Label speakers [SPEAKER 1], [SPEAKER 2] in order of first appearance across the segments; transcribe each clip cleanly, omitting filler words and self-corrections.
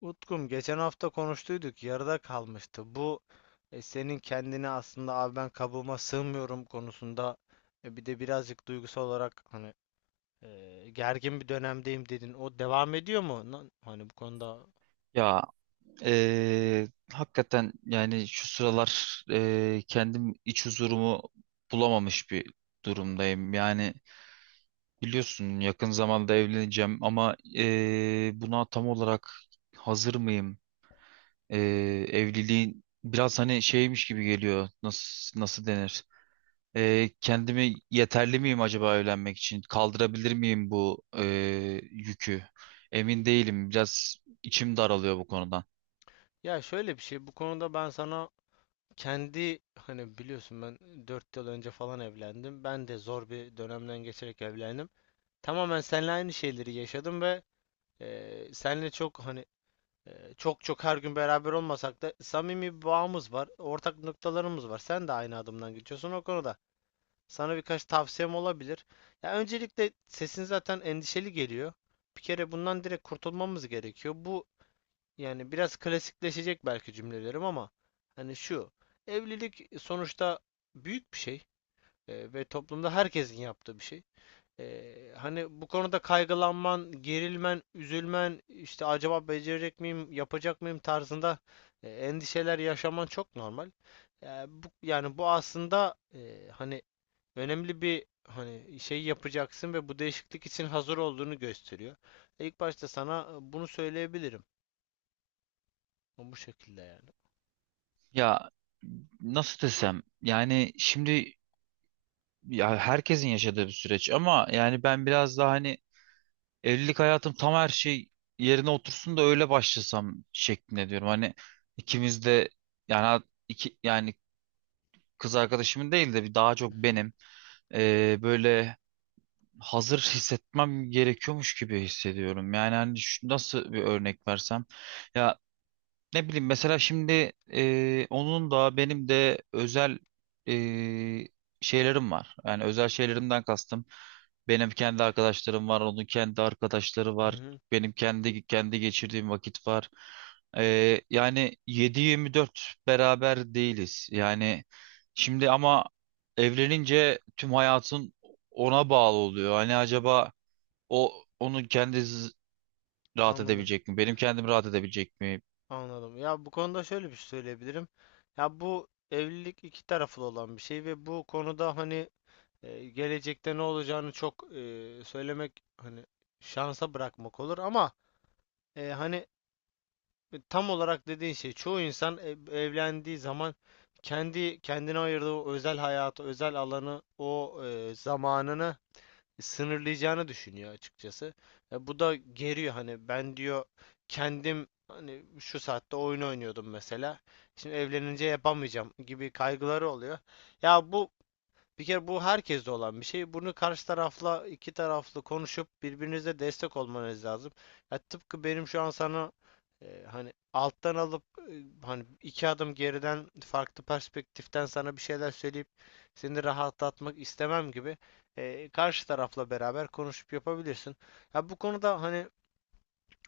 [SPEAKER 1] Utkum geçen hafta konuştuyduk yarıda kalmıştı. Bu senin kendini aslında abi ben kabuğuma sığmıyorum konusunda bir de birazcık duygusal olarak hani gergin bir dönemdeyim dedin. O devam ediyor mu? Hani bu konuda,
[SPEAKER 2] Ya hakikaten yani şu sıralar kendim iç huzurumu bulamamış bir durumdayım. Yani biliyorsun yakın zamanda evleneceğim ama buna tam olarak hazır mıyım? Eee, evliliğin biraz hani şeymiş gibi geliyor. Nasıl denir? Kendimi yeterli miyim acaba evlenmek için? Kaldırabilir miyim bu yükü? Emin değilim. Biraz içim daralıyor bu konudan.
[SPEAKER 1] ya şöyle bir şey, bu konuda ben sana kendi hani biliyorsun ben 4 yıl önce falan evlendim. Ben de zor bir dönemden geçerek evlendim. Tamamen seninle aynı şeyleri yaşadım ve seninle çok hani çok çok her gün beraber olmasak da samimi bir bağımız var. Ortak noktalarımız var. Sen de aynı adımdan geçiyorsun o konuda. Sana birkaç tavsiyem olabilir. Ya öncelikle sesin zaten endişeli geliyor. Bir kere bundan direkt kurtulmamız gerekiyor. Bu, yani biraz klasikleşecek belki cümlelerim ama hani şu, evlilik sonuçta büyük bir şey ve toplumda herkesin yaptığı bir şey. Hani bu konuda kaygılanman, gerilmen, üzülmen, işte acaba becerecek miyim, yapacak mıyım tarzında endişeler yaşaman çok normal. Yani bu aslında hani önemli bir hani şey yapacaksın ve bu değişiklik için hazır olduğunu gösteriyor. İlk başta sana bunu söyleyebilirim. Bu şekilde yani.
[SPEAKER 2] Ya nasıl desem yani şimdi ya herkesin yaşadığı bir süreç ama yani ben biraz daha hani evlilik hayatım tam her şey yerine otursun da öyle başlasam şeklinde diyorum. Hani ikimiz de yani iki yani kız arkadaşımın değil de bir daha çok
[SPEAKER 1] Hı hı,
[SPEAKER 2] benim böyle hazır hissetmem gerekiyormuş gibi hissediyorum. Yani hani nasıl bir örnek versem ya, ne bileyim mesela şimdi onun da benim de özel e, şeylerim var. Yani özel şeylerimden kastım. Benim kendi arkadaşlarım var, onun kendi arkadaşları
[SPEAKER 1] hı
[SPEAKER 2] var.
[SPEAKER 1] hı.
[SPEAKER 2] Benim kendi geçirdiğim vakit var. E, yani 7-24 beraber değiliz. Yani şimdi ama evlenince tüm hayatın ona bağlı oluyor. Hani acaba o onun kendi rahat
[SPEAKER 1] Anladım.
[SPEAKER 2] edebilecek mi? Benim kendim rahat edebilecek mi?
[SPEAKER 1] Anladım. Ya bu konuda şöyle bir şey söyleyebilirim. Ya bu evlilik iki taraflı olan bir şey ve bu konuda hani, gelecekte ne olacağını çok söylemek hani şansa bırakmak olur ama hani tam olarak dediğin şey, çoğu insan evlendiği zaman kendi kendine ayırdığı o özel hayatı, özel alanı, o zamanını sınırlayacağını düşünüyor açıkçası. Bu da geriyor, hani ben diyor kendim hani şu saatte oyun oynuyordum mesela. Şimdi evlenince yapamayacağım gibi kaygıları oluyor. Ya bir kere bu herkeste olan bir şey. Bunu karşı tarafla iki taraflı konuşup birbirinize destek olmanız lazım. Ya tıpkı benim şu an sana hani alttan alıp hani iki adım geriden farklı perspektiften sana bir şeyler söyleyip seni rahatlatmak istemem gibi karşı tarafla beraber konuşup yapabilirsin. Ya bu konuda hani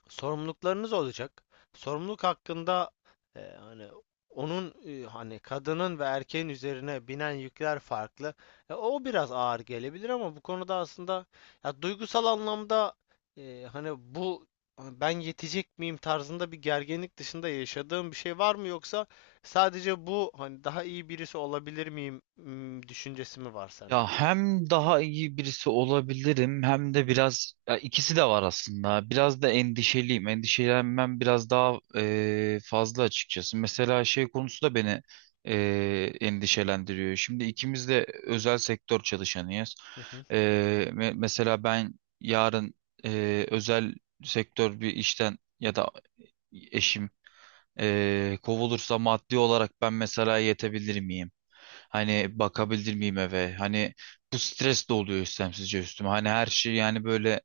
[SPEAKER 1] sorumluluklarınız olacak. Sorumluluk hakkında hani onun hani kadının ve erkeğin üzerine binen yükler farklı. O biraz ağır gelebilir ama bu konuda aslında ya duygusal anlamda e, hani bu hani ben yetecek miyim tarzında bir gerginlik dışında yaşadığım bir şey var mı, yoksa sadece bu hani daha iyi birisi olabilir miyim düşüncesi mi var sende?
[SPEAKER 2] Ya hem daha iyi birisi olabilirim hem de biraz ya ikisi de var aslında. Biraz da endişeliyim. Endişelenmem biraz daha fazla açıkçası. Mesela şey konusu da beni endişelendiriyor. Şimdi ikimiz de özel sektör çalışanıyız.
[SPEAKER 1] Hı hı.
[SPEAKER 2] Eee, mesela ben yarın özel sektör bir işten ya da eşim kovulursa maddi olarak ben mesela yetebilir miyim? Hani bakabilir miyim eve? Hani bu stres de oluyor istemsizce üstüme. Hani her şey yani böyle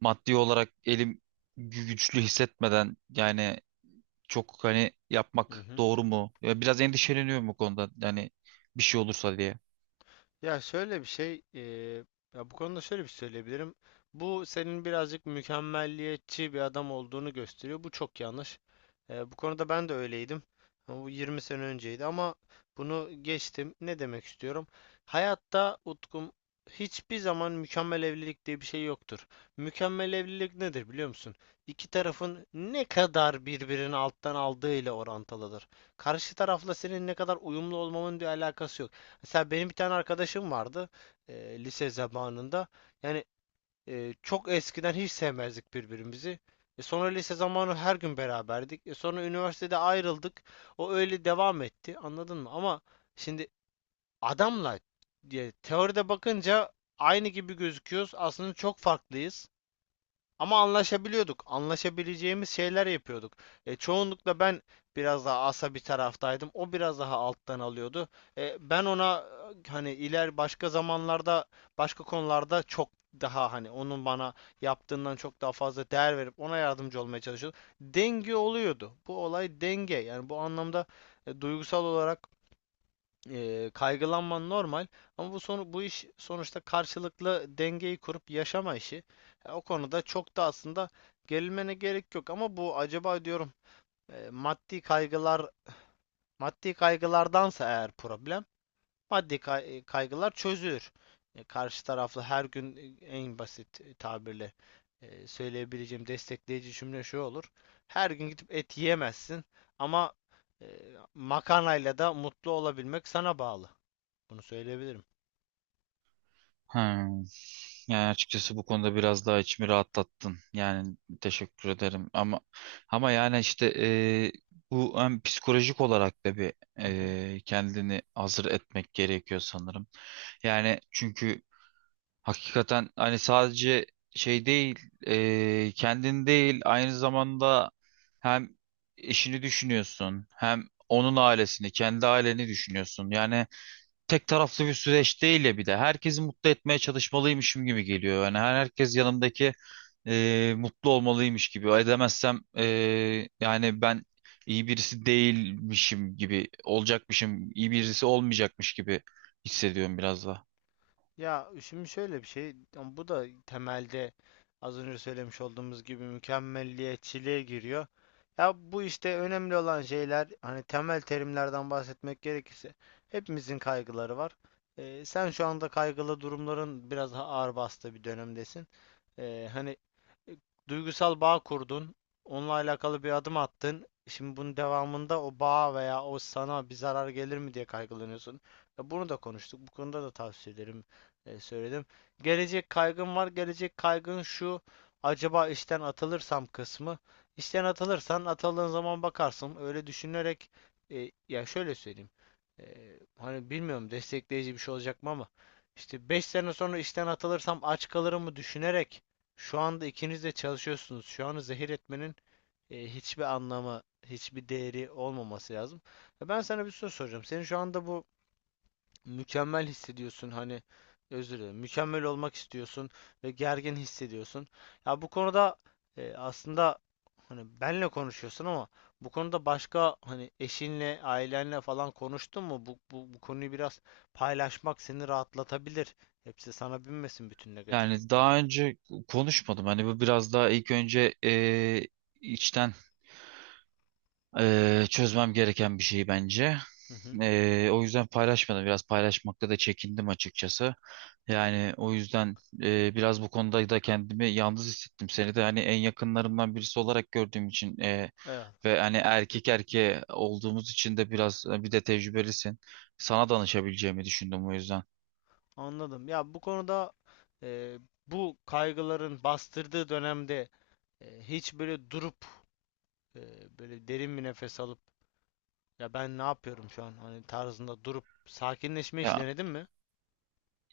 [SPEAKER 2] maddi olarak elim güçlü hissetmeden yani çok hani
[SPEAKER 1] Hı
[SPEAKER 2] yapmak
[SPEAKER 1] hı.
[SPEAKER 2] doğru mu? Ya biraz endişeleniyorum bu konuda. Yani bir şey olursa diye.
[SPEAKER 1] Ya şöyle bir şey, e, Ya bu konuda şöyle bir şey söyleyebilirim. Bu senin birazcık mükemmelliyetçi bir adam olduğunu gösteriyor. Bu çok yanlış. Bu konuda ben de öyleydim. Ama bu 20 sene önceydi ama bunu geçtim. Ne demek istiyorum? Hayatta Utkum hiçbir zaman mükemmel evlilik diye bir şey yoktur. Mükemmel evlilik nedir biliyor musun? İki tarafın ne kadar birbirini alttan aldığı ile orantılıdır. Karşı tarafla senin ne kadar uyumlu olmanın bir alakası. Mesela benim bir tane arkadaşım vardı lise zamanında. Yani çok eskiden hiç sevmezdik birbirimizi. Sonra lise zamanı her gün beraberdik. Sonra üniversitede ayrıldık. O öyle devam etti. Anladın mı? Ama şimdi adamla diye teoride bakınca aynı gibi gözüküyoruz. Aslında çok farklıyız. Ama anlaşabiliyorduk. Anlaşabileceğimiz şeyler yapıyorduk. Çoğunlukla ben biraz daha asa bir taraftaydım. O biraz daha alttan alıyordu. Ben ona hani iler başka zamanlarda başka konularda çok daha hani onun bana yaptığından çok daha fazla değer verip ona yardımcı olmaya çalışıyordum. Denge oluyordu. Bu olay denge. Yani bu anlamda duygusal olarak kaygılanman normal ama bu iş sonuçta karşılıklı dengeyi kurup yaşama işi. Ya o konuda çok da aslında gerilmene gerek yok ama bu acaba diyorum, maddi kaygılar, maddi kaygılardansa, eğer problem maddi kaygılar, çözülür. Karşı taraflı her gün en basit tabirle söyleyebileceğim destekleyici cümle şu olur. Her gün gidip et yiyemezsin ama e, makarnayla da mutlu olabilmek sana bağlı. Bunu söyleyebilirim.
[SPEAKER 2] Hmm. Yani açıkçası bu konuda biraz daha içimi rahatlattın. Yani teşekkür ederim. Ama yani işte bu hem psikolojik olarak da bir
[SPEAKER 1] Hı hı.
[SPEAKER 2] kendini hazır etmek gerekiyor sanırım. Yani çünkü hakikaten hani sadece şey değil, kendin değil aynı zamanda hem eşini düşünüyorsun, hem onun ailesini, kendi aileni düşünüyorsun. Yani tek taraflı bir süreç değil ya bir de. Herkesi mutlu etmeye çalışmalıymışım gibi geliyor. Yani herkes yanımdaki mutlu olmalıymış gibi. Edemezsem yani ben iyi birisi değilmişim gibi olacakmışım, iyi birisi olmayacakmış gibi hissediyorum biraz da.
[SPEAKER 1] Ya şimdi şöyle bir şey, ama bu da temelde az önce söylemiş olduğumuz gibi mükemmelliyetçiliğe giriyor. Ya bu işte önemli olan şeyler, hani temel terimlerden bahsetmek gerekirse, hepimizin kaygıları var. Sen şu anda kaygılı durumların biraz daha ağır bastığı bir dönemdesin. Ee, hani e, Duygusal bağ kurdun, onunla alakalı bir adım attın. Şimdi bunun devamında o bağ veya o sana bir zarar gelir mi diye kaygılanıyorsun. Ya bunu da konuştuk. Bu konuda da tavsiye ederim, söyledim. Gelecek kaygım var. Gelecek kaygın şu. Acaba işten atılırsam kısmı. İşten atılırsan, atıldığın zaman bakarsın. Öyle düşünerek, ya şöyle söyleyeyim. E, Hani bilmiyorum destekleyici bir şey olacak mı ama işte 5 sene sonra işten atılırsam aç kalırım mı düşünerek, şu anda ikiniz de çalışıyorsunuz. Şu anı zehir etmenin hiçbir anlamı, hiçbir değeri olmaması lazım. Ben sana bir soru soracağım. Senin şu anda bu mükemmel hissediyorsun, hani özür dilerim mükemmel olmak istiyorsun ve gergin hissediyorsun. Ya bu konuda aslında hani benle konuşuyorsun ama bu konuda başka hani eşinle, ailenle falan konuştun mu? Bu konuyu biraz paylaşmak seni rahatlatabilir. Hepsi sana binmesin bütün
[SPEAKER 2] Yani
[SPEAKER 1] negatiflikler.
[SPEAKER 2] daha önce konuşmadım. Hani bu biraz daha ilk önce içten çözmem gereken bir şey bence.
[SPEAKER 1] Hı hı.
[SPEAKER 2] O yüzden paylaşmadım. Biraz paylaşmakta da çekindim açıkçası. Yani o yüzden biraz bu konuda da kendimi yalnız hissettim. Seni de hani en yakınlarımdan birisi olarak gördüğüm için
[SPEAKER 1] Evet,
[SPEAKER 2] ve hani erkek erkeğe olduğumuz için de biraz bir de tecrübelisin. Sana danışabileceğimi düşündüm o yüzden.
[SPEAKER 1] anladım. Ya bu konuda e, bu kaygıların bastırdığı dönemde hiç böyle durup e, böyle derin bir nefes alıp, ya ben ne yapıyorum şu an, hani tarzında durup sakinleşme hiç
[SPEAKER 2] Ya
[SPEAKER 1] denedin mi?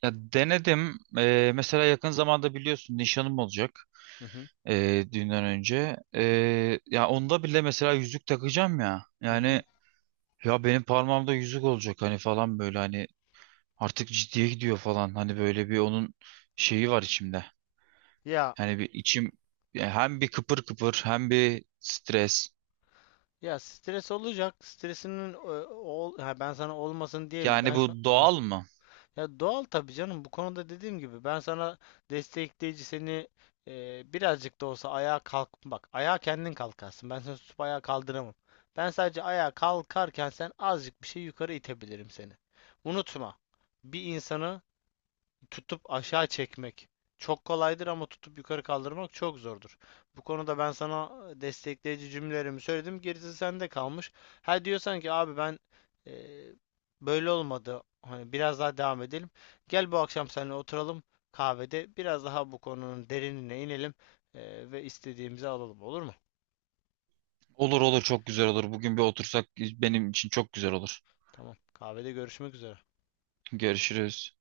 [SPEAKER 2] Ya denedim. Mesela yakın zamanda biliyorsun nişanım olacak,
[SPEAKER 1] Hı hı.
[SPEAKER 2] düğünden önce. Ya onda bile mesela yüzük takacağım ya.
[SPEAKER 1] Hı
[SPEAKER 2] Yani
[SPEAKER 1] hı.
[SPEAKER 2] ya benim parmağımda yüzük olacak hani falan böyle hani artık ciddiye gidiyor falan. Hani böyle bir onun şeyi var içimde.
[SPEAKER 1] Ya
[SPEAKER 2] Yani bir içim ya hem bir kıpır kıpır hem bir stres.
[SPEAKER 1] ya stres olacak. Stresinin ben sana olmasın diye mi?
[SPEAKER 2] Yani
[SPEAKER 1] Ben şu.
[SPEAKER 2] bu
[SPEAKER 1] Hı.
[SPEAKER 2] doğal mı?
[SPEAKER 1] Ya doğal tabii canım. Bu konuda dediğim gibi ben sana destekleyici, seni birazcık da olsa ayağa kalk bak. Ayağa kendin kalkarsın. Ben seni tutup ayağa kaldıramam. Ben sadece ayağa kalkarken sen azıcık bir şey yukarı itebilirim seni. Unutma. Bir insanı tutup aşağı çekmek çok kolaydır ama tutup yukarı kaldırmak çok zordur. Bu konuda ben sana destekleyici cümlelerimi söyledim. Gerisi sende kalmış. Ha diyorsan ki abi ben e, böyle olmadı, hani biraz daha devam edelim, gel bu akşam seninle oturalım kahvede. Biraz daha bu konunun derinine inelim ve istediğimizi alalım. Olur mu?
[SPEAKER 2] Olur olur, çok güzel olur. Bugün bir otursak benim için çok güzel olur.
[SPEAKER 1] Tamam. Kahvede görüşmek üzere.
[SPEAKER 2] Görüşürüz.